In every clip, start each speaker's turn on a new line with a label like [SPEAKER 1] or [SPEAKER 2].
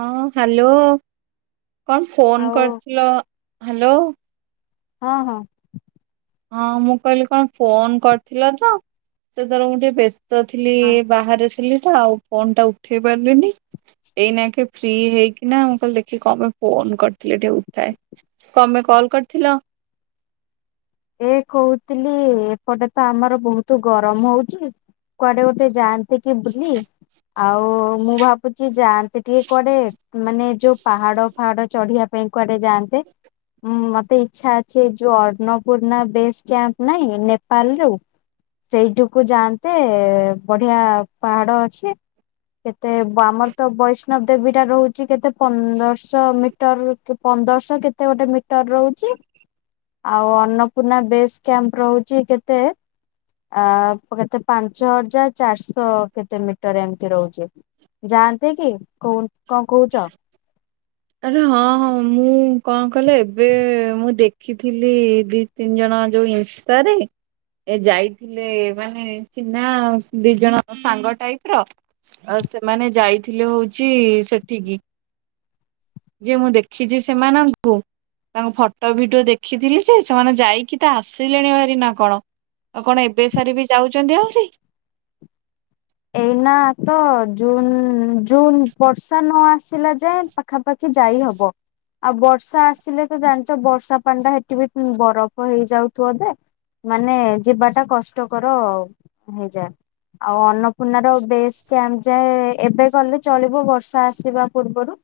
[SPEAKER 1] ହଁ ହ୍ୟାଲୋ, କଣ ଫୋନ
[SPEAKER 2] ଆଉ
[SPEAKER 1] କରିଥିଲ, ହ୍ୟାଲୋ।
[SPEAKER 2] ହଁ ହଁ।
[SPEAKER 1] ହଁ ମୁଁ କହିଲି କଣ ଫୋନ କରିଥିଲ ତ ସେ ତର ମୁ ଟିକେ ବ୍ୟସ୍ ତ ଥିଲି
[SPEAKER 2] ହଁ
[SPEAKER 1] ବାହାରେ ଥିଲି ତ ଆଉ ଫୋନ ଟା ଉଠେଇ ପାରିଲିନି। ଏଇନା କେ ଫ୍ରି ହେଇକି ନା ମୁଁ କହିଁଲି ଦେଖି କପାଇ ଫୋନ କରିଥିଲେ ଟିକେ ଉଠାଏ। କ ପାଇଁ କଲ୍ କରିଥିଲ?
[SPEAKER 2] ଏ କହୁଥିଲି ଏପଟେ ତ ଆମର ବହୁତ ଗରମ ହଉଛି କୁଆଡେ ଗୋଟେ ଯାଆ କି ବୁଲି ଆଉ ମୁଁ ଭାବୁଛି ଯାଆନ୍ତେ ଟିକେ କୁଆଡେ ମାନେ ଯୋଉ ପାହାଡ ଫାହାଡ ଚଢିବା ପାଇଁ କୁଆଡେ ଯାଆନ୍ତେ ଉଁ ମତେ ଇଚ୍ଛା ଅଛି ଯୋଉ ଅର୍ଣ ପୂର୍ଣା ବେସ୍ କ୍ୟାମ୍ ନାଇଁ ନେପାଲ୍ ରୁ ସେଇଠିକୁ ଯାଆନ୍ତେ ବଢିଆ ପାହାଡ ଅଛି। କେତେ ଆମର ତ ବୈଷ୍ଣବ ଦେବୀ ଟା ରହୁଚି କେତେ ପନ୍ଦରଶ ମି [unintelligible] ପନ୍ଦରଶ କେତେ ଗୋଟେ ମିଟର ରହୁଚି ଆଉ‌ ଅନ୍ନପୂର୍ଣ୍ଣା ବେଶ୍ କ୍ୟାମ୍ପ୍ ରହୁଚି କେତେ ଆ- କେତେ ପାଞ୍ଚ ହଜାର ଚାରିଶ୍ କେତେ ମିଟର ଏମିତି ରହୁଚି। ଯାଆନ୍ତେ କି କୋ- କଣ୍ କହୁଚ?
[SPEAKER 1] ଆରେ ହଁ -ହଁ ମୁଁ କଣ କଲେ ଏବେ ମୁଁ ଦେଖିଥିଲି ଦି ତିନି ଜଣ ଯଉ ଇନ୍ଷ୍ଟା ରେ ଏ ଯାଇଥିଲେ ମାନେ ଚିହ୍ନା ଦି ଜଣ ସାଙ୍ଗ ଟାଇପ୍ ର ଆଉ ସେମାନେ ଯାଇଥିଲେ ହଉଚି ସେଠିକି। ଯେ ମୁଁ ଦେଖିଚି ସେମାନଙ୍କୁ। ତାଙ୍କ ଫଟୋ ଭିଡିଓ ଦେଖିଥିଲି ଯେ ସେମାନେ ଯାଇକି ତ ଆସିଲେଣି ଭାରି ନା କଣ। ଆଉ କଣ ଏବେ ସାରି ବି ଯାଉଚନ୍ତି ଆହୁରି।
[SPEAKER 2] ଏଇନା ତ ଜୁନ୍- ଜୁନ୍ ବର୍ଷା ନ ଆସ୍ ଥିଲା ଯାଏ ପାଖାପାଖି ଯାଇ ହବ। ଆଉ ବର୍ଷା ଆସିଲେ ତ ଜାଣିଚ ବର୍ଷା ପାଣି ଟା ହେଠି ବି ବରଫ ହେଇଯାଉଥିବ ଦେ। ମାନେ ଯିବାଟା କଷ୍ଟକର ହେଇଯାଏ ଆଉ ଅନ ପୁନାର ବେଶ୍ କ୍ୟାମ୍ପ୍ ଯାଏ ଏବେ ଗଲେ ଚଳିବ ବର୍ଷା ଆସିବା ପୂର୍ବରୁ।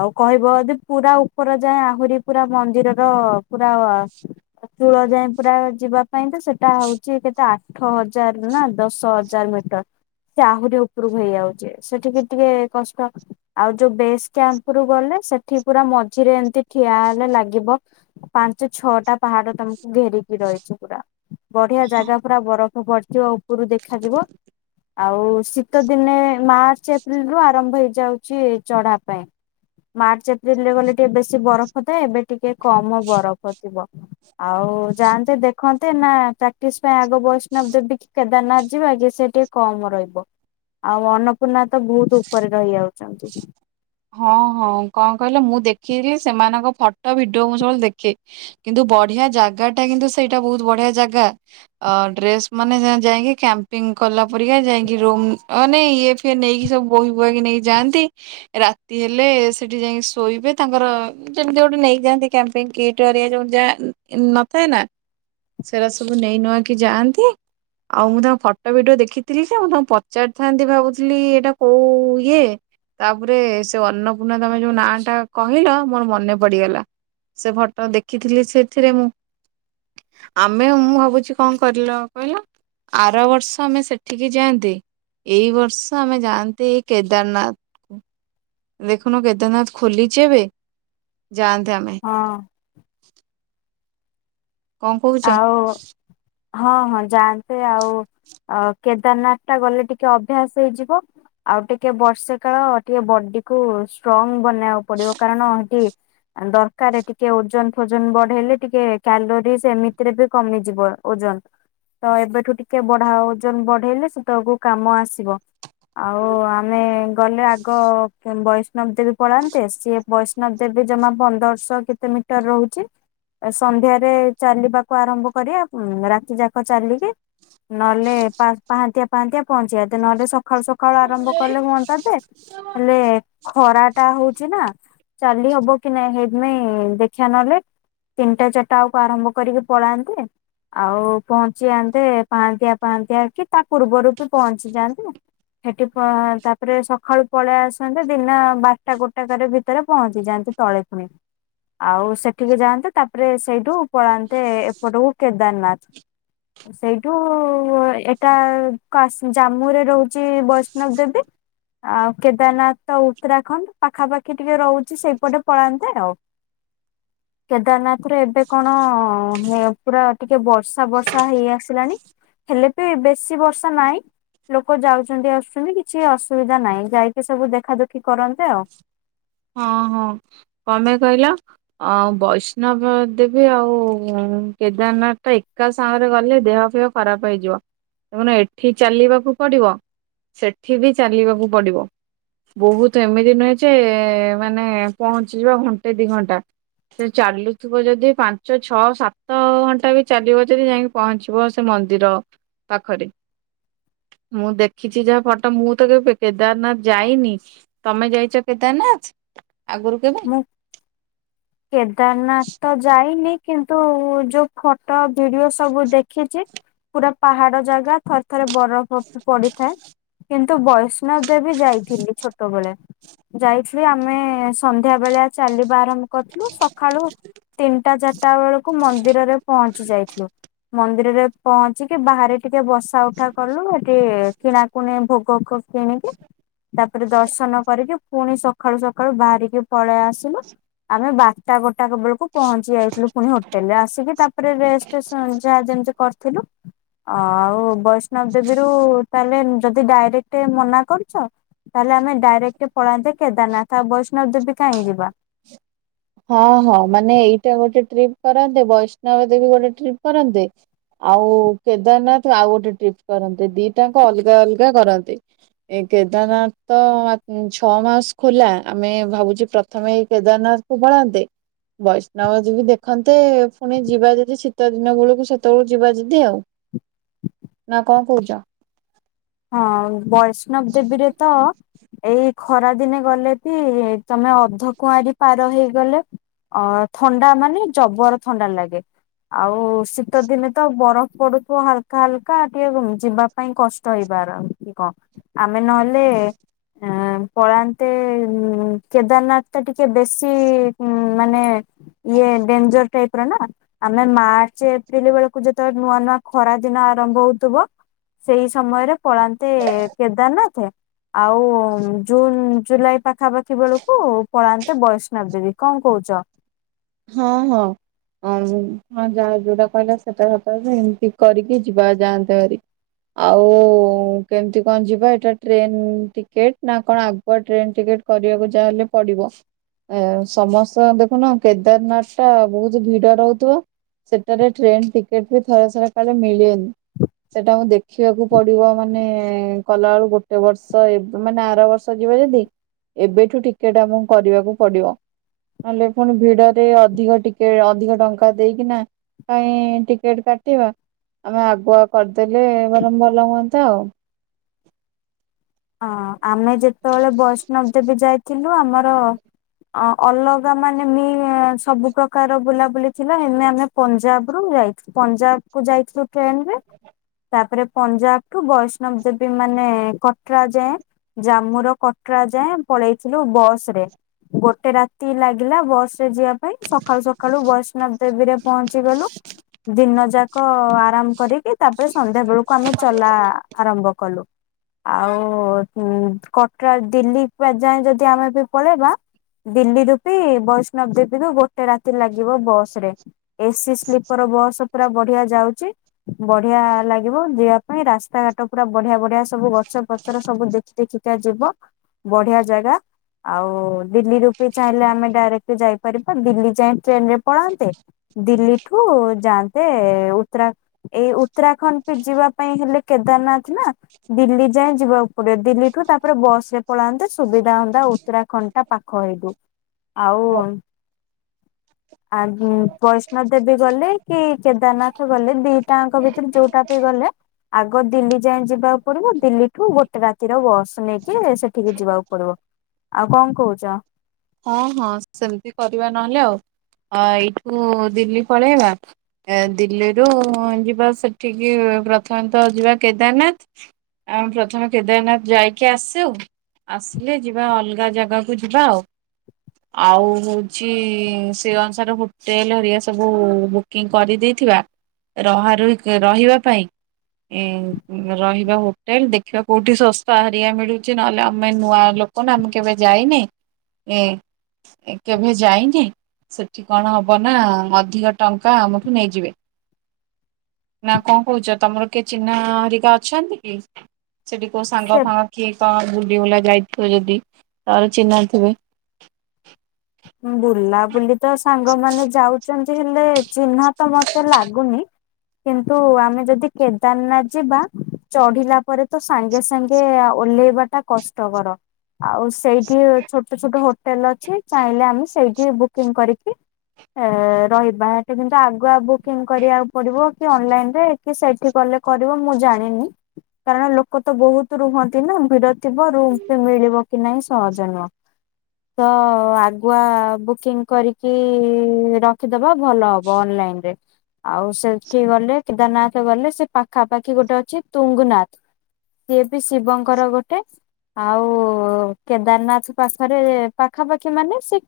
[SPEAKER 2] ଆଉ କହିବ ଯଦି ପୁରା ଉପର ଯାଏ ଆହୁରି ପୁରା ମନ୍ଦିରର ପୁରା ଚୁଳ ଯାଏ ପୁରା ଯିବା ପାଇଁ ତ ସେଟା ହଉଚି କେତେ ଆଠ ହଜାର୍ ନା ଦଶ ହଜାର୍ ମିଟର୍। ସେ ଆହୁରି ଉପରକୁ ହେଇଯାଉଚି ସେଠିକି ଟିକେ କଷ୍ଟ। ଆଉ ଯଉ ବେସ୍ କ୍ୟାମ୍ପ୍ ରୁ ଗଲେ ସେଠି ପୁରା ମଝିରେ ଏମତି ଠିଆ ହେଲେ ଲାଗିବ ପାଞ୍ଚ ଛଅଟା ପାହାଡ ତମକୁ ଘେରିକି ରହିଚି ପୁରା। ବଢିଆ ଜାଗା ପୁରା ବରଫ ପଡିଥିବ ଉପରୁ ଦେଖାଯିବ। ଆଉ ଶୀତଦିନେ ମାର୍ଚ୍ଚ ଏପ୍ରିଲ ରୁ ଆରମ୍ଭ ହେଇଯାଉଚି ଚଢା ପାଇଁ। ମାର୍ଚ୍ଚ ଏପ୍ରିଲରେ ଗଲେ ଟିକେ ବେଶୀ ବରଫ ଥାଏ ଏବେ ଟିକେ କମ ବରଫ ଥିବ। ଆଉ ଯାଆନ୍ତେ ଦେଖନ୍ତେ ନା ପ୍ରାକ୍ଟିସ ପାଇଁ ଆଗ ବୈଷ୍ଣବ ଦେବୀ କି କେଦାରନାଥ୍ ଯିବା କି ସେଠି କମ ରହିବ ଆଉ ଅନ୍ନପୂର୍ଣ୍ଣା ତ ବହୁତୁ ଉପରେ ରହିଯାଉଚନ୍ତି।
[SPEAKER 1] ହଁ- ହଁ କଣ କହିଲ ମୁଁ ଦେଖିଲି ସେମାନଙ୍କ ଫଟୋ ଭିଡିଓ ମୁଁ ସବୁବେଳେ ଦେଖେ। କିନ୍ତୁ ବଢିଆ ଜାଗାଟା କିନ୍ତୁ ସେଇଟା ବହୁତ୍ ବଢିଆ ଜାଗା। ଅ -ଡ୍ରେସ୍ ମାନେ ଯାଇଁକି କ୍ୟାମ୍ପିଙ୍ଗ୍ କଲା ପରିକା ଯାଇକି ରୁମ୍ ମାନେ ଇଏ ସିଏ ନେଇକି ସବୁ ବୋହି ବୁହାକି ନେଇକି ଯାଆନ୍ତି ରାତି ହେଲେ ସେଠି ଯାଇଁକି ଶୋଇବେ ତାଙ୍କର ଯେମିତି ଗୋଟେ ନେଇଯାଆନ୍ତି କ୍ୟାମ୍ପିଙ୍ଗ୍ କିଟ୍ ହେରିକା ଯଉ ଯା -ନଥାଏ ନା। ସେରା ସବୁ ନେଇନୁଆ କିି ଯାଆନ୍ତି। ଆଉ ମୁଁ ତାଙ୍କ ଫଟୋ ଭିଡିଓ ଦେଖିଥିଲି ଯେ ଆଉ ମୁଁ ତମକୁ ପଚାରିଥାନ୍ତି ଭାବୁଥିଲି ଏଇଟା କଉ ଇଏ। ପରେ ସେ ଅନ୍ନପୂର୍ଣ୍ଣା ତମେ ଯଉ ନାଁ ଟା କହିଲ ମୋର ମନେ ପଡିଗଲା। ସେ ଫଟୋ ଦେଖିଥିଲି ସେଥିରେ ମୁଁ। ଆମେ ମୁଁ ଭାବୁଚି କଣ କରିଲ କହିଲ ଆର ବର୍ଷ ଆମେ ସେଠିକି ଯାଆନ୍ତେ ଏଇ ବର୍ଷ ଆମେ ଯାଆନ୍ତେ ଏଇ କେଦାରନାଥ୍। ଦେଖୁନ କେଦାରନାଥ୍ ଖୋଲିଚି ଏବେ ଯାଆନ୍ତେ ଆମେ।
[SPEAKER 2] ହଁ।
[SPEAKER 1] କଣ କହୁଛ?
[SPEAKER 2] ଆଉ ହଁ- ହଁ ଯାଆନ୍ତେ ଆଉ ଆଉ କେଦାରନାଥଟା ଗଲେ ଟିକେ ଅଭ୍ୟାସ ହେଇଯିବ ଆଉ ଟିକେ ବର୍ଷେ କାଳ ଟିକେ ବଡିକୁ ଷ୍ଟ୍ରଙ୍ଗ ବନେ [unintelligible] ପଡିବ କାରଣ ଏଠି ଦ କରେ ଟିକେ ଓଜନ ଫୋଜନ ବଢେଇଲେ ଟିକେ କ୍ୟାଲୋରି ସେ ଏମିତିରେ ବି କମିଯିବ ଓଜନ ତ ଏବେଠୁ ଟିକେ ବଢାଅ ଓଜନ ବଢେଇଲେ ସେତବେଳକୁ କାମ ଆସିବ ଆଉ ଆମେ ଗଲେ ଆଗ ବୈଷ୍ଣବ ଦେବୀ ପଳାନ୍ତେ ସିଏ ବୈଷ୍ଣବ ଦେବୀ ଜମା ପନ୍ଦରଶହ କେତେ ମିଟର ରହୁଛି ସନ୍ଧ୍ୟାରେ ଚାଲିବା କୁ ଆରମ୍ଭ କରିବା ଉଁ ରାତି ଯାକ ଚାଲିକି ନହେଲେ ପାହା ପାହାନ୍ତିଆ ପାହାନ୍ତିଆ ପହଞ୍ଚିବା ତ ନହେଲେ ସ ସଖାଳୁ ସକାଳୁ ଆରମ୍ଭ କଲେ ହୁଅନ୍ତା ଯେ ହେଲେ ଖରା ଟା ହଉଛି ନା ଚାଲି ହବକି ନାଇ ହେଇଥିନାଇଁ ଦେଖିବା ନହେଲେ ତିନିଟା ଚାରିଟା ଆଉକୁ ଆରମ୍ଭ କରିକି ପଳାନ୍ତେ ଆଉ ପହଞ୍ଚି ଯାନ୍ତେ ପାହାନ୍ତିଆ ପାହାନ୍ତିଆ କି ତା ପୂର୍ବରୁ ବି ପହଞ୍ଚି ଯାଆନ୍ତେ ସେଠି ପ - ତାପରେ ସକାଳୁ ପଳେଇ ଆସନ୍ତେ ଦିନ ବାରଟା ଗୋଟା କରି ଭିତରେ ପହଞ୍ଚି ଯାଆନ୍ତେ ତଳେ ପୁଣି ଆଉ ସେଠିକି ଯାଆନ୍ତେ ତାପରେ ସେଇଠୁ ପଳା ତେ ଏପଟ କୁ କେଦାରନାଥ
[SPEAKER 1] [inaudible]
[SPEAKER 2] ସେଇଠୁ ଏଇଟା କାସ ଜାମ୍ମୁରେ ରହୁଛି ବୈଷ୍ଣବ ଦେବୀ ଆଉ କେଦାରନାଥ ଉତ୍ତରାଖଣ୍ଡ ପାଖାପାଖି ଟିକେ ରହୁଛି ସେଇପଟେ ପଳାନ୍ତେ ଆଉ
[SPEAKER 1] [inaudible]
[SPEAKER 2] କେଦାରନାଥରେ ଏବେ କଣ ଅ ପୁରା ଟିକେ ବର୍ଷା ବର୍ଷା ହେଇ ଆସିଲାଣି ହେଲେ ବି ବେଶୀ ବର୍ଷା ନାହିଁ ଲୋକ ଯାଉଛନ୍ତି ଆସୁଛନ୍ତି କିଛି ଅସୁବିଧା ନାହିଁ ଯାଇକି ସବୁ ଦେଖାଦୁଖି କରନ୍ତେ ଆଉ
[SPEAKER 1] ହଁ ହଁ କଣ ପାଇଁ କହିଲ ଆଉ ବୈଷ୍ଣବ ଦେବୀ ଆଉ କେଦାରନାଥ ଟା ଏକା ସାଙ୍ଗରେ ଗଲେ ଦେହପେହ ଖରାପ ହେଇଯିବ ପୁଣି ଏଠି ଚାଲିବାକୁ ପଡିବ ସେଠି ବି ଚାଲିବାକୁ ପଡିବ ବହୁତ ଏମିତି ନୁହେଁ ଯେ ଏ ମାନେ ପହଞ୍ଚିଯିବା ଘଣ୍ଟେ ଦି ଘଣ୍ଟା ସେ ଚାଲୁଥିବ ଯଦି ପାଞ୍ଚ ଛଅ ସାତ ଘଣ୍ଟା ବି ଚାଲିବ ଯଦି ଯାଇକି ପହଞ୍ଚିବ ସେ ମନ୍ଦିର ପାଖରେ ମୁଁ ଦେଖିଛି ଯାହା ଫଟୋ ମୁଁ ତ କେବେ କେଦାରନାଥ ଯାଇନି ତମେ ଯାଇଛ କେଦାରନାଥ ଆଗରୁ କେବେ?
[SPEAKER 2] ମୁଁ କେଦାରନାଥ ତ ଯାଇନି କିନ୍ତୁ ଯୋଉ ଖଟୋ ଭିଡିଓ ସବୁ ଦେଖିଛି ପୁରା ପାହାଡ ଜାଗା ଥରେ ଥରେ ବରଫ ପଡିଥାଏ କିନ୍ତୁ ବୈଷ୍ଣବଦେବୀ ଯାଇଥିଲି ଛୋଟବେଳେ ଯାଇଥିଲି ଆମେ ସନ୍ଧ୍ୟା ବେଳିଆ ଚାଲିବା ଆରମ୍ଭ କରିଥିଲୁ ସକାଳୁ ତିନିଟା ଚାରିଟା ବେଳକୁ ମନ୍ଦିରରେ ପହଞ୍ଚି ଯାଇଥିଲୁ ମନ୍ଦିରରେ ପହଞ୍ଚିକି ବାହାରେ ଟିକେ ବସାଉଠା କଲୁ ଏଠି କିଣାକୁଣି ଭୋଗ ଭୋଗ କିଣିକି ତାପରେ ଦର୍ଶନ କରିକି ପୁଣି ସକାଳୁ ସକାଳୁ ବାହାରିକି କି ପଳେଇ ଆସିଲୁ ଆମେ ବାରଟା ଗୋଟାକବେଳକୁ ପହଞ୍ଚି ଯାଇଥିଲୁ ପୁଣି ହୋଟେଲରେ ଆସିକି ତାପରେ ରେଷ୍ଟ ଉ ଯାହା ଯେମିତି କରିଥିଲୁ ଆଉ ବୈଷ୍ଣବଦେବୀରୁୁ ତାହେଲେ ଯଦି ଡାଇରେକ୍ଟ ମନା କରୁଛ ତାହେଲେ ଆମେ ଡାଇରେକ୍ଟ ପଳାନ୍ତେ କେଦାରନାଥ ଆଉ ବୈଷ୍ଣବଦେବୀ କାହିଁ ଯିବା
[SPEAKER 1] ହଁ ହଁ ମାନେ ଏଇଟା ଗୋଟେ ଟ୍ରିପ କରନ୍ତେ ବୈଷ୍ଣବ ଦେବୀ ଗୋଟେ ଟ୍ରିପ କରନ୍ତେ। ଆଉ କେଦାରନାଥ ଆଉ ଗୋଟେ ଟ୍ରିପ୍ କରନ୍ତେ ଦିଟାଙ୍କ ଅଲଗା ଅଲଗା କରନ୍ତେ। ଏ କେଦାରନାଥ ତ ମା ଛଅ ମାସ ଖୋଲା ଆମେ ଭାବୁଛେ ପ୍ରଥମେ ଏଇ କେଦାରନାଥ କୁ ପଳାନ୍ତେ। ବୈଷ୍ଣବ ଦେବୀ ଦେଖନ୍ତେ ପୁଣି ଯିବା ଯଦି ଶୀତ ଦିନ ବେଳକୁ ସେତେବେଳକୁ ଯିବା ଯଦି ଆଉ। ନା କଣ କୋଉଚ।
[SPEAKER 2] ହଁ ବୈଷ୍ଣବ ଦେବୀରେ ତ ଏଇ ଖରାଦିନେ ଗଲେ ଟି ତମେ ଅଧ କୁଆଁରୀ ପାର ହେଇଗଲେ ଅ ଥଣ୍ଡା ମାନେ ଜବର ଥଣ୍ଡା ଲାଗେ। ଆଉ ଶୀତ ଦିନେ ତ ବରଫ ପଡୁଥିବ ହାଲକା ହାଲକା ଟିକେ କୁ ଯିବା ପାଇଁ କଷ୍ ସହିପାରନ୍ତି କ ଆମେ ନହେଲେ ଆଁ ପଳାନ୍ତେ ଉଁ କେଦାରନାଥ ଟା ଟିକେ ବେଶୀ ଉଁ ମାନେ ଇଏ ଡେଞ୍ଜର ଟାଇପର ନା। ଆମେ ମାର୍ଚ୍ଚ ଏପ୍ରିଲ ବେଳକୁ ଯେତେବେଳେ ନୂଆ ନୂଆ ଖରା ଦିନ ଆରମ୍ଭ ହୋଉଥିବ ସେଇ ସମୟରେ ପଳାନ୍ତେ କେଦାରନାଥେ। ଆଉ ଜୁନ ଜୁଲାଇ ପାଖାପାଖି ବେଳକୁ ପଳାନ୍ତେ ବୈଷ୍ଣବ ଦେବୀ କଣ କହୁଚ।
[SPEAKER 1] ହଁ ହଁ। ଅ ହୁଁ ହଁ ଯାହା ଯୋଉଟା କହିଲା ସେଟା ସତକଥା ଏମିତି କରିକି ଯିବା ଯାଆନ୍ତେ ଭାରି। ଆଉ କେମିତି କଣ ଯିବା ଏଟା ଟ୍ରେନ ଟିକେଟ ନା କଣ ଆ ଗୁଆ ଟ୍ରେନ୍ ଟିକେଟ କରିବାକୁ ଯା ହେଲେ ପଡିବ ଏ ସମସ୍ତ ଦେଖୁନ କେଦାରନାଥ ଟା ବୋହୁତ ଭିଡ ରହୁଥିବ। ସେଟାରେ ଟ୍ରେନ ଟିକେଟ ବି ଥରେ ଥରେ କାଳେ ମିଳିବନି। ସେଟାକୁ ଦେଖିବାକୁ ପଡିବ ମାନେ କଲାବେଳୁ ଗୋଟେ ବର୍ଷ ଏ ମାନେ ଆର ବର୍ଷ ସରିଯିବ ଯଦି ଏବେଠୁ ଟିକେଟ ଆମକୁ କରିବାକୁ ପଡିବ ନଲେ ପୁଣି ଭିଡରେ ଅଧିକ ଟିକେ ଅଧିକ ଟଙ୍କା ଦେଇକି ନା କାଇଁ ଟିକେଟ କାଟିବା ଆମେ ଆଗୁଆ କରିଦେଲେ ବରଂ ଭଲ ହୁଅନ୍ତା ଆଉ।
[SPEAKER 2] ହଁ ଆମେ ଯେତେବେଳେ ବୈଷ୍ଣବ ଦେବୀ ଯାଇଥିଲୁ ଆମର ଅ ଅଲଗା ମାନେ ମୀ ସବୁ ପ୍ରକାର ବୁଲାବୁଲି ଥିଲା ହେନେ ଆମେ ପଞ୍ଜାବ ରୁ ଯାଇଥି ପଞ୍ଜାବ କୁ ଯାଇଥିଲୁ ଟ୍ରେନ ରେ। ତାପରେ ପଞ୍ଜାବ ଠୁ ବୈଷ୍ଣବ ଦେବୀ ମାନେ କ କଟ୍ରା ଯାଏଁ ଜାମ୍ମୁ ର କଟରା ଯାଏଁ ପଳେଇଥିଲୁ ବସ ରେ। ଗୋଟେ ରାତି ଲାଗିଲା ବସ ରେ ଯିବା ପାଇଁ ସକାଳୁ ସକାଳୁ ବୈଷ୍ଣବ ଦେବୀରେ ପହଞ୍ଚି ଗଲୁ। ଦିନ ଯାକ ଆରାମ କରିକି ତାପରେ ସନ୍ଧ୍ୟା ବେଳକୁ ଆମେ ଚଲା ଆରମ୍ଭ କଲୁ। ଆଉ ଉଁ କଟରା ଦିଲ୍ଲୀ ପା ଯାଏ ଯଦି ଆମେ ବି ପଳେଇବା ଦିଲ୍ଲୀ ରୁ ବି ବୈଷ୍ଣବ ଦେବୀ ରୁ ଗୋଟେ ରାତି ଲାଗିବ ବସ ରେ। ଏ ସିି ସ୍ଲିପର ବସ୍ ପୁରା ବଢିଆ ଯାଉଛି ବଢିଆ ଲାଗିବ ଯିବା ପାଇଁ ରାସ୍ତାଘାଟ ପୁରା ବଢିଆ ବଢିଆ ସବୁ ଗ ଗଛ ପତ୍ର ସବୁ ଦେଖି ଦେଖିକା ଯିବ ବଢିଆ ଜାଗା। ଆଉ ଦିଲ୍ଲୀ ରୂ ପୀ ଚାହିଁଲେ ଆମେ ଡାଇରେକ୍ଟ ଯାଇପାରିବା ଦିଲ୍ଲୀ ଯାଏ ଟ୍ରେନ ରେ ପଳାନ୍ତେ। ଦିଲ୍ଲୀଠୁ ଯାଆନ୍ତେ ଉତ୍ତରା ଏଇ ଉତ୍ତରାଖଣ୍ଡ ବି ଯିବା ପାଇଁ ହେଲେ କେଦାରନାଥ ନା ଦିଲ୍ଲୀ ଯାଏଁ ଯିବା କୁ ପଡିବ ଦିଲ୍ଲୀ ଠୁ ତାପରେ ବସ ରେ ପଳାନ୍ତେ ସୁବିଧା ହୁଅନ୍ତା ଆଉ ଉତ୍ତରାଖଣ୍ଡ ଟା ପାଖ ହେଇଠୁ। ଆଉ ଅ ଆ ଗୁଁ ବୈଷ୍ଣ ଦେବୀ ଗଲେ କି କେଦାରନାଥ ଗଲେ ଦିଟାଙ୍କ ଭିତୂରୁ ଯୋଉଟା ବି ଗଲେ ଆଗ ଦିଲ୍ଲୀ ଯାଁଏ ଯିବାକୁ ପଡିବ ଦିଲ୍ଲୀ ଠୁ ଗୋଟେ ରାତିର ବସ ନେଇକି ସେଠିକି ଯିବାକୁ ପଡିବ। ଆଉ କଣ କହୁଚ?
[SPEAKER 1] ହଁ ହଁ ସେମିତି କରିବା ନହେଲେ ଆଉ। ଅ ଏଇଠୁ ଦିଲ୍ଲୀ ପଳେଇବା। ଏ ଦିଲ୍ଲୀରୁ ଯିବା ସେଠିକି, ପ୍ରଥମତଃ ଯିବା କେଦାରନାଥ। ଆମେ ପ୍ରଥମେ କେଦାରନାଥ ଯାଇକି ଆସୁ ଆସିଲେ ଯିବା ଅଲଗା ଜାଗାକୁ ଯିବା ଆଉ। ଆଉ ହଉଚି ସେ ଅନୁସାରେ ହୋଟେଲ ହରିକା ସବୁ ବୁକିଂ କରିଦେଇଥିବା। ରହା ରୁହି କ ରହିବା ପାଇଁ। ଏ ରହିବା ହୋଟେଲ ଦେଖିବା କୋଉଠି ଶସ୍ତା ହରିିକା ମିଳୁଚି ନହେଲେ ଆମେ ନୂଆ ଲୋ କ ନା ଆମେ କେବେ ଯାଇନେ। ଏ କେଭେ ଯାଇନେ। ସେଠି କଣ ହବ ନା ଅଧିକ ଟଙ୍କା ଆମଠୁ ନେଇଯିବେ। ନା କଣ କହୁଚ ତମର କିଏ ଚିହ୍ନା ହରିକା ଅଛନ୍ତି କି? ସେଠି କୋଉ ସାଙ୍ଗ
[SPEAKER 2] ସେ
[SPEAKER 1] ଫାଙ୍ଗ କି କଣ ବୁଲି ବୁଲା ଯାଇଥିବ ଯଦି ତାହେଲେ ଚିହ୍ନା ଥିବେ।
[SPEAKER 2] ବୁଲା ବୁଲି ତ ସାଙ୍ଗମାନେ ଯାଉଚନ୍ତି ହେଲେ ଚିହ୍ନା ତ ମତେ ଲାଗୁନି କିନ୍ତୁ ଆମେ ଯଦି କେଦାରନାଥ ଯିବା ଚଢିଲା ପରେ ତ ସାଙ୍ଗେ ସାଙ୍ଗେ ଓହ୍ଲେଇବା ଟା କଷ୍ଟକର। ଆଉ ସେଇଠି ଛୋଟ ଛୋଟ ହୋଟେଲ ଅଛି ଚାହିଁଲେ ଆମେ ସେଇଠି ବୁକିଂ କରିକି ଏ ରହିବା ଏଠି କିନ୍ତୁ ଆଗୁଆ ବୁକିଂ କରିବାକୁ ପଡିବ କି ଅନଲାଇନ ରେ କି ସେଇଠି କଲେ କରିବ ମୁଁ ଜାଣିନି। କାରଣ ଲୋକ ତ ବହୁତ ରୁହନ୍ତି ନା ଭିଡ ଥିବ ରୁମ ବି ମିଳିବ କି ନାହିଁ ସହଜ ନୁହଁ। ତ ଆ ଆଗୁଆ ବୁକିଂ କରିକି ରଖିଦବା ଭଲ ହବ ଅନଲାଇନ ରେ। ଆଉ ସେଠି ଗଲେ କେଦାରନାଥ ଗଲେ, ସେ ପାଖାପାଖି ଗୋଟେ ଅଛି ତୁଙ୍ଗୁନାଥ। ସିଏ ବି ଶିବଙ୍କର ଗୋଟେ ଆଉ କେଦାରନାଥ ପାଖରେ ପାଖାପାଖି ମାନେ ସେ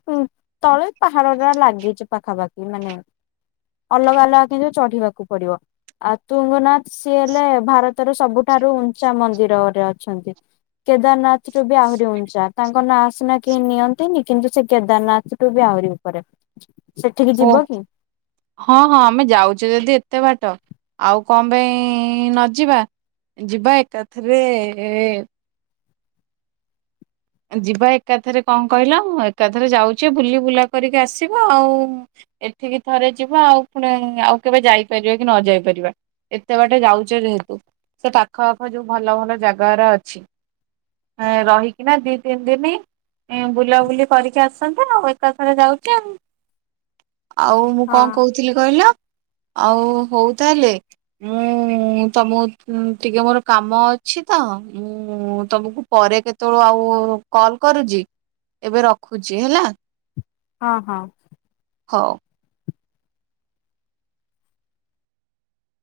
[SPEAKER 2] ତଳେ ପାହାଡ ଟା ଲାଗିଚି ପାଖାପାଖି ମାନେ ଅଲଗା ଅଲଗା କିନ୍ତୁ ଚଢିବାକୁ ପଡିବ। ଆଉ ତୁଙ୍ଗନାଥ ସିଏ ହେଲେ ଭାରତର ସବୁଠାରୁ ଉଞ୍ଚା ମନ୍ଦିରରେ ଅଛନ୍ତି। କେଦାରନାଥ ରୁ ବି ଆହୁରି ଉଞ୍ଚା। ତାଙ୍କ ନାଁ ସିନା କେହି ନିଅନ୍ତିନି କିନ୍ତୁ ସେ କେଦାରନାଥ ଟୁ ବି ଆହୁରି ଉପରେ, ସେଠିକି
[SPEAKER 1] ଓ
[SPEAKER 2] ଯିବ କି?
[SPEAKER 1] ହଁ ହଁ ଆମେ ଯାଉଚେ ଯଦି ଏତେ ବାଟ ଆଉ କଣ ପାଇଁ ନ ଯିବା। ଯିବା ଏକାଥରେ ଯିବା ଏକାଥରେ କଣ କହିଲ ଏକାଥରେ ଯାଉଚି ବୁଲି ବୁଲା କରିକି ଆସିବା ଆଉ। ଏଠିକି ଥରେ ଯିବା ଆଉ ପୁଣି ଆଉ କେବେ ଯାଇପାରିବା କି ନ ଯାଇପାରିବା। ଏତେ ବାଟେ ଯାଉଚେ ଯେହେତୁ ସେ ପାଖ ଆଖ ଯୋଉ ଭଲ ଭଲ ଜାଗାରା ଅଛି ହଁ ରହି କି ନା ଦି ତିନି ଦିନ ବୁଲାବୁଲି କରିକି ଆସନ୍ତେ ଆଉ ଏକାଥରେ ଯାଉଚେ ଆଉ। ଆଉ ମୁଁ
[SPEAKER 2] ହଁ
[SPEAKER 1] କଣ କହୁଥିଲି କହିଲ ଆଉ ହଉ ତାହେଲେ ମୁଁ ତମକୁ ଟିକେ ମୋର କାମ ଅଛି ତ ମୁଁ ତମକୁ ପରେ କେତେ ତେଳୁ ଆଉ କଲ କରୁଜି ଏବେ ରଖୁଚି ହେଲା।
[SPEAKER 2] ହଁ ହଁ।
[SPEAKER 1] ହଉ।